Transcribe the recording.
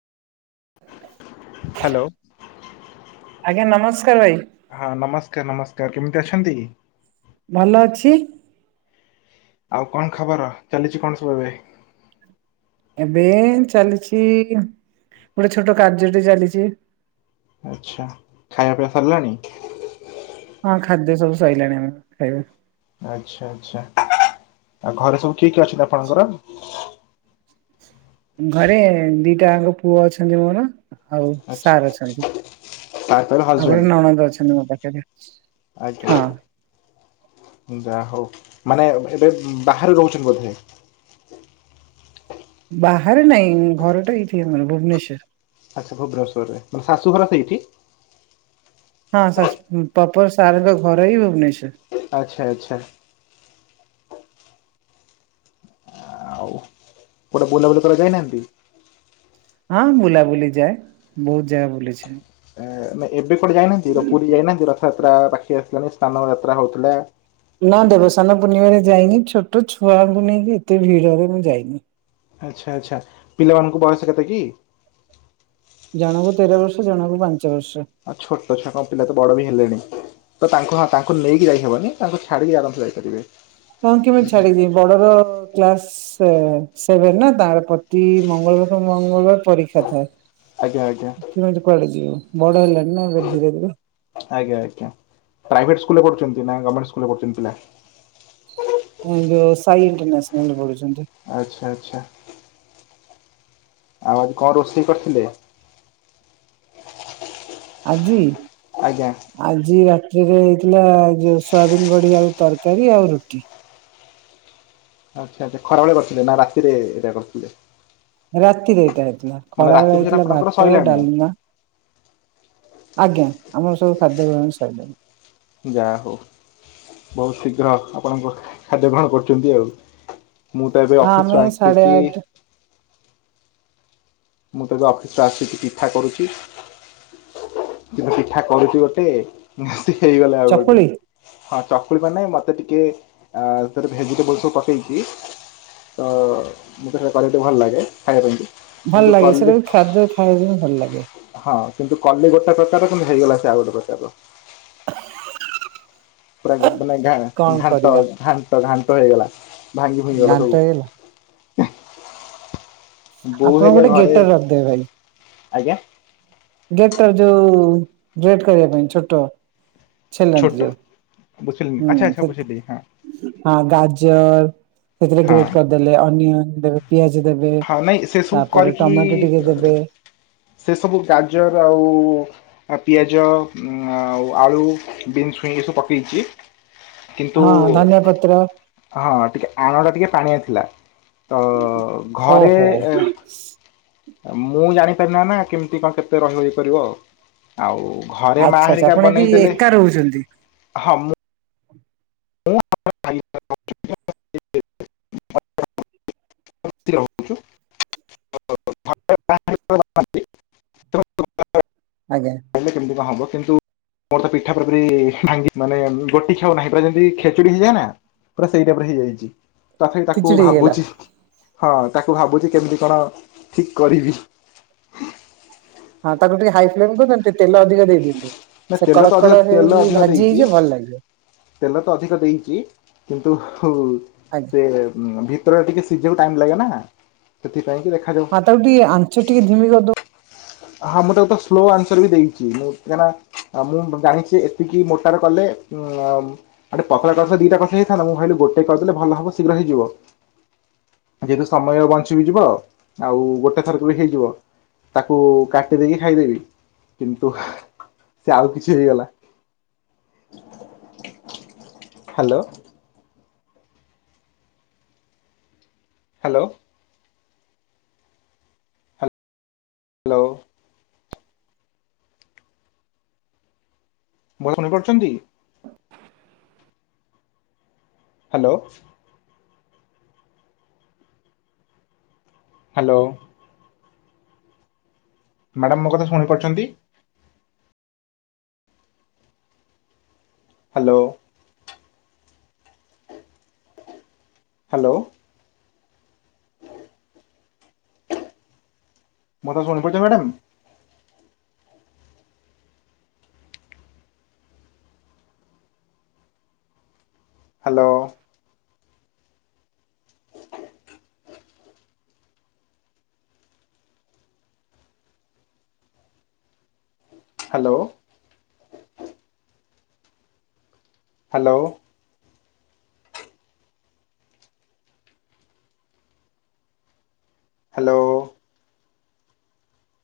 ହ [unintelligible] ହ୍ୟାଲୋ ଆଜ୍ଞା ନମସ୍କାର ଭାଇ। ହଁ ନମସ୍କାର ନମସ୍କାର କେମିତି ଅଛନ୍ତି। ଭଲ ଅଛି। ଆଉ କଣ ଖବର ଚାଲିଛି କଣ ସବୁ ଏବେ। ଏବେ ଚାଲିଛି ଗୋଟେ ଛୋଟ କାର୍ଯ୍ୟଟି ଚାଲିଛି। ଆଚ୍ଛା ଖାଇବା ପିଇଆ ସାରିଲାଣି। ହଁ ଖାଦ୍ୟ ସବୁ ସରିଲାଣି ଆମେ ଖାଇବା। ଆଚ୍ଛା ଆଚ୍ଛା ଆଉ ଘରେ ସବୁ କିଏ କିଏ ଅଛନ୍ତି ଆପଣଙ୍କର? ଘରେ ଦିଟାଙ୍କ ପୁଅ ଅଛନ୍ତି ମୋର। ହଉ ଆଚ୍ଛା ସାର୍ ଅଛନ୍ତି ତାର ତାର ଆଉ ହଜବେଣ୍ଡ ଗୋଟେ ନନନ୍ଦ ଅଛନ୍ତି ମୋ ପାଖରେ? ଆଜ୍ଞା ହଁ ଯା ହଉ ମାନେ ଏବେ ବାହାରୁ ରହୁଛନ୍ତି ବୋଧେ? ବାହାରେ ନାଇଁ ଘରଟା ଏଇଠି ଆମର ଭୁବନେଶ୍ଵର। ଆଚ୍ଛା ଭବେଶ୍ୱରରେ ମାନେ ଶାଶୁଘର ସେଇଠି। ହଁ ସ ପପ ସାର୍ଙ୍କ ଘର ହ ଭୁବନେଶ୍ୱର। ଆଚ୍ଛା ଆଚ୍ଛା। ଗୋଟେ ବୁଲାବୁଲି କରିଯାଇନାହାନ୍ତି। ହଁ ବୁଲାବୁଲି ଯାଏ ବହୁତ ଜାଗା ବୁଲିଛି। ନାଇଁ ଏବେ କଣ ଯାଇନାହାନ୍ତି ତ ପୁରୀ ଯାଇନାହାନ୍ତି ରଥଯାତ୍ରା ପାଖି ଆସିଲାାନି ସ୍ନାନ ଯାତ୍ରା ହେଉଥିଲା। ନା ଦେବସାନ ପୂର୍ଣ୍ଣିମାରେ ଯାଇନି ଛୋଟ ଛୁଆଙ୍କୁ ନେଇକି ଏତେ ଭିଡ ରେ ମୁଁ ଯାଇନି? ଆଚ୍ଛା ଆଚ୍ଛା ପିଲାମାନଙ୍କୁ ବୟସ କେତେ କି? ଜଣକୁ ତେର ବର୍ଷ ଜଣଙ୍କୁ ପାଞ୍ଚ ବର୍ଷ। ଆଉ ଛୋଟ ଛଆ କ ପିଲା ତ ବଡ ବି ହେଲେଣି। ତ ତାଙ୍କୁ ହଁ ତାଙ୍କୁ ନେଇକି ଯାଇହବନି ତାଙ୍କୁ ଛାଡିକି ଆରାମସେ ଯାଇପାରିବେ। ହଁ କେମିତି ଛାଡିବି ବଡର କ୍ଲାସ ସେ ସେଭେନ ନା ତାର ପତି ମଙ୍ଗଳବାର ମଙ୍ଗଳବାର ପରୀକ୍ଷା ଥାଏ। ଆଜ୍ଞା ଆଜ୍ଞା। [unintelligible] ଆଜ୍ଞା ଆଜ୍ଞା ପ୍ରାଇଭେଟ୍ ସ୍କୁଲ୍ ରେ ପଢୁଛନ୍ତି ନା ଗମେଣ୍ଟ ସ୍କୁଲ ରେ ପଢୁଛନ୍ତି ପିଲା? ସାଇ ଇଣ୍ଟରନ୍ୟାସନାଲ ପଡ଼ୁଛନ୍ତି। ଆଚ୍ଛା ଆଚ୍ଛା। ଆଉ ଆଜି କଣ ରୋଷେଇ କରିଥିଲେ? ଆଜି? ଆଜ୍ଞା। ଆଜି ରାତିରେ ହେଇଥିଲା ଯୋଉ ସୋୟାବିନ୍ ବଡି ଆଳୁ ତରକାରୀ ଆଉ ରୁଟି। ଆଚ୍ଛା ଆଚ୍ଛା ଖରାବେଳେ କରିଥିଲେ ନା ରାତିରେ ଏଇଟା କରିଥିଲେ। ରାତିରେ ଏଇଟା ହେଇଥିଲା ମାନେ ରାତି ଖରାବେଳେ ଭୋଜନ ହେଇଥିଲା ଆପଣଙ୍କର ଭାତ, ସଇଲାଣି? ଡାଲମାଆ ଆଜ୍ଞା ଆମର ସବୁ ଖାଦ୍ୟ ଗ୍ରହଣ ସଇଲାଣି। ଯାହା ହଉ ବହୁତ ଶୀଘ୍ର ଆପଣଙ୍କ ଖାଦ୍ୟ ଗ୍ରହଣ କରୁଛନ୍ତି ଆଉ। ମୁଁ ତ ଏବେ ହଁ ଆମେ ଅଫିସରୁୁ ଆସି ସାଢେ କି ଆଠ ମୁଁ ତବେ ଅଫିସ ରୁ ଆସିକି ପୀଠ କରୁଛି। କିନ୍ତୁ ପିଠା କରୁଛି ଗୋଟେ ନାସି ହେଇଗଲା ଆଉ ଗୋଟେ। ଚକୁଳି ହଁ ଚକୁଲ ମାନେ ମତେ ଟିକେ ଅ ଭେଜିଟେବୁଲ୍ ସବୁ ପକେଇଛି ତ ମତ ସେଇଟା କେ ଭଲ ଲାଗେ ଖାଇବାରନ୍ତି। ଭଲ ଲାଗେ ସେଇଟା ବି ଖାଦ୍ୟ ଖାଇବା ବି ଭଲ ଲାଗେ। ହଁ କିନ୍ତୁ କଲେ ଗୋଟେ ପ୍ରକାର କିନ୍ତୁ ହେଇଗଲା ସେ ଆଉ ଗୋଟେ ପ୍ରକାର। ପୁରା ବେସନ ଘା କଣ ଘାଣ୍ଟ କରିବା ଘାଣ୍ଟ ଘାଣ୍ଟ ହେଇଗଲା। ଭାଙ୍ଗି ଭୁଙ୍ଗିଗଲା ଘାଣ୍ଟ ହେଇଗଲା ସବୁ। ବୋଉ ଆପଣ ହେରିଆ ଗୋଟେ ଘରେ ଗେଟର ରଖିଦେବେ ଆଜ୍ଞା ଗେଟ ଟା ଯୋଉ ଗେଟ କରିବା ପାଇଁ ଛୋଟ ଛୋଟ ଛେଲନ୍ତି ଯୋଉ। ବୁଝିଲିନି ହୁଁ ଆଚ୍ଛା ଆଚ୍ଛା ସେ ବୁଝିଲି ହଁ ହଁ ଗାଜର ସେଥିରେ ହଁ ଗ୍ରେଟ ଦେଲେ ଅନିଅନ ଦେବେ ପିଆଜ ଦେବେ ହଁ ନାଇଁ ସେ ସବୁ ତାପରେ କରିକି ଟମାଟୋ ଟିକେ ଦେବେ। ସେ ସବୁ ଗାଜର ଆଉ ଆ ପିଆଜ ଆଉ ଆଳୁ ବିନ୍ସ ଛୁଇଁ ଏ ସବୁ ପକେଇଛି। କିନ୍ତୁ ହଁ ଧନିଆ ପତ୍ର ହଁ ଟିକେ ଆଣଟା ଟିକେ ପାଣିଆ ଥିଲା ତ ଘରେ ଓହୋ। ଏ, ମୁଁ ଜାଣିପାରି ନାଁ ନା କେମିତି କଣ କେତେ ରହିବପାରିବ ଆଉ। ଆଉ ଘରେ ଆଚ୍ଛା ଆଚ୍ଛା ମାହାରିକା ଆପଣ ଏଠି ବନେଇଦେଲେ ଏକା ରହୁଛନ୍ତି ହଁ ମୁଁ [inaudible] [unintelligible] [unintelligible] ଆଜ୍ଞା। କଲେ କେମିତି କଣ ହବ କିନ୍ତୁ ମୋର ତ ପିଠା ପ ଭାଙ୍ଗି ମାନେ ଗୋ ଖୋଉ ନାହିଁ ପୁରା ଯେମିତି ଖେଚୁଡି ହେଇଯାଏ ନା ପୁରା ସେଇଟାପରେ ହେଇଯାଇଛି। ତଥାପି ତାକୁ ଖିଚୁଡି ହେଇଗଲା ଭାବୁଛି ହଁ ତାକୁ ଭାବୁଛି କେମିତି କଣ ଠିକ କରିବି। ହଁ ତାକୁ ଟିକେ ହାଇ ଫ୍ଲେମ୍ କରନ୍ତୁ ଟିକେ ତେଲ ଅଧିକ ଦେଇଦିଅନ୍ତୁ। ନା ସେ ତେଲ ତ କଡ଼ ଅଧିକ କଡ ତେଲ ହେଇକି ଅଧିକ ଭାଜି ଦେଇଛି ହେଇଯିବ ଭଲ ଲାଗିବ। ତେଲ ତ ଅଧିକ ଦେଇଚି। କିନ୍ତୁ ଆଜ୍ଞା। ଦେ ଭିତରେ ଟିକେ ସିଝିବାକୁ ଟାଇ ଲାଗେ ନା। ସେଥିପାଇଁ ଦେ ହଁ ତାକୁ ଟିକେ ଆଞ୍ଚ ଟିକେ ଧିମି କରଦଉନୁ। ହଁ ମୁଁ ତାକୁ ତ ସ୍ଲୋ ଆନ୍ସର ବି ଦେଇଚି। ମୁଁ କାହିଁକିନା ଆ ମୁଁ ଜାଣିଚି ଏତିକି ମୋଟାରେ କଲେ ଉଆମ। ଆ ଟିକେ ପତଳା କସ ଦିଟା କଥା ହେଇଥାନ୍ ମୁଁ କହିଲ ଗୋଟେ କହିଦେଲେଲବ ଶୀଘ ହେଇଯିବ। ଯେହେତୁ ସମୟ ବଞ୍ଚିିକି ଯିବ ଆଉ ଗୋଟେ ଥରକ ବି ହେଇଯିବ। କୁ କାଟି ଦେଇକି ଖାଇଦେବି। କିନ୍ତୁ ସେ ଆଉ କିଛି ହେଇଗଲା। ହାଲୋ। ହାଲୋ। ହାଲୋ। ଭଲସେ ନଇଁପାରୁୁଚନ୍ତି? ହାଲୋ। ହାଲୋ। ମାଡ଼ାମ ମୋ କଥା ଶୁଣିପାରୁଚନ୍ତି? ହାଲୋ। ହାଲୋ। ମତେ ଶୁଣିରୁଚ madam? Hello. Hello. Hello hello.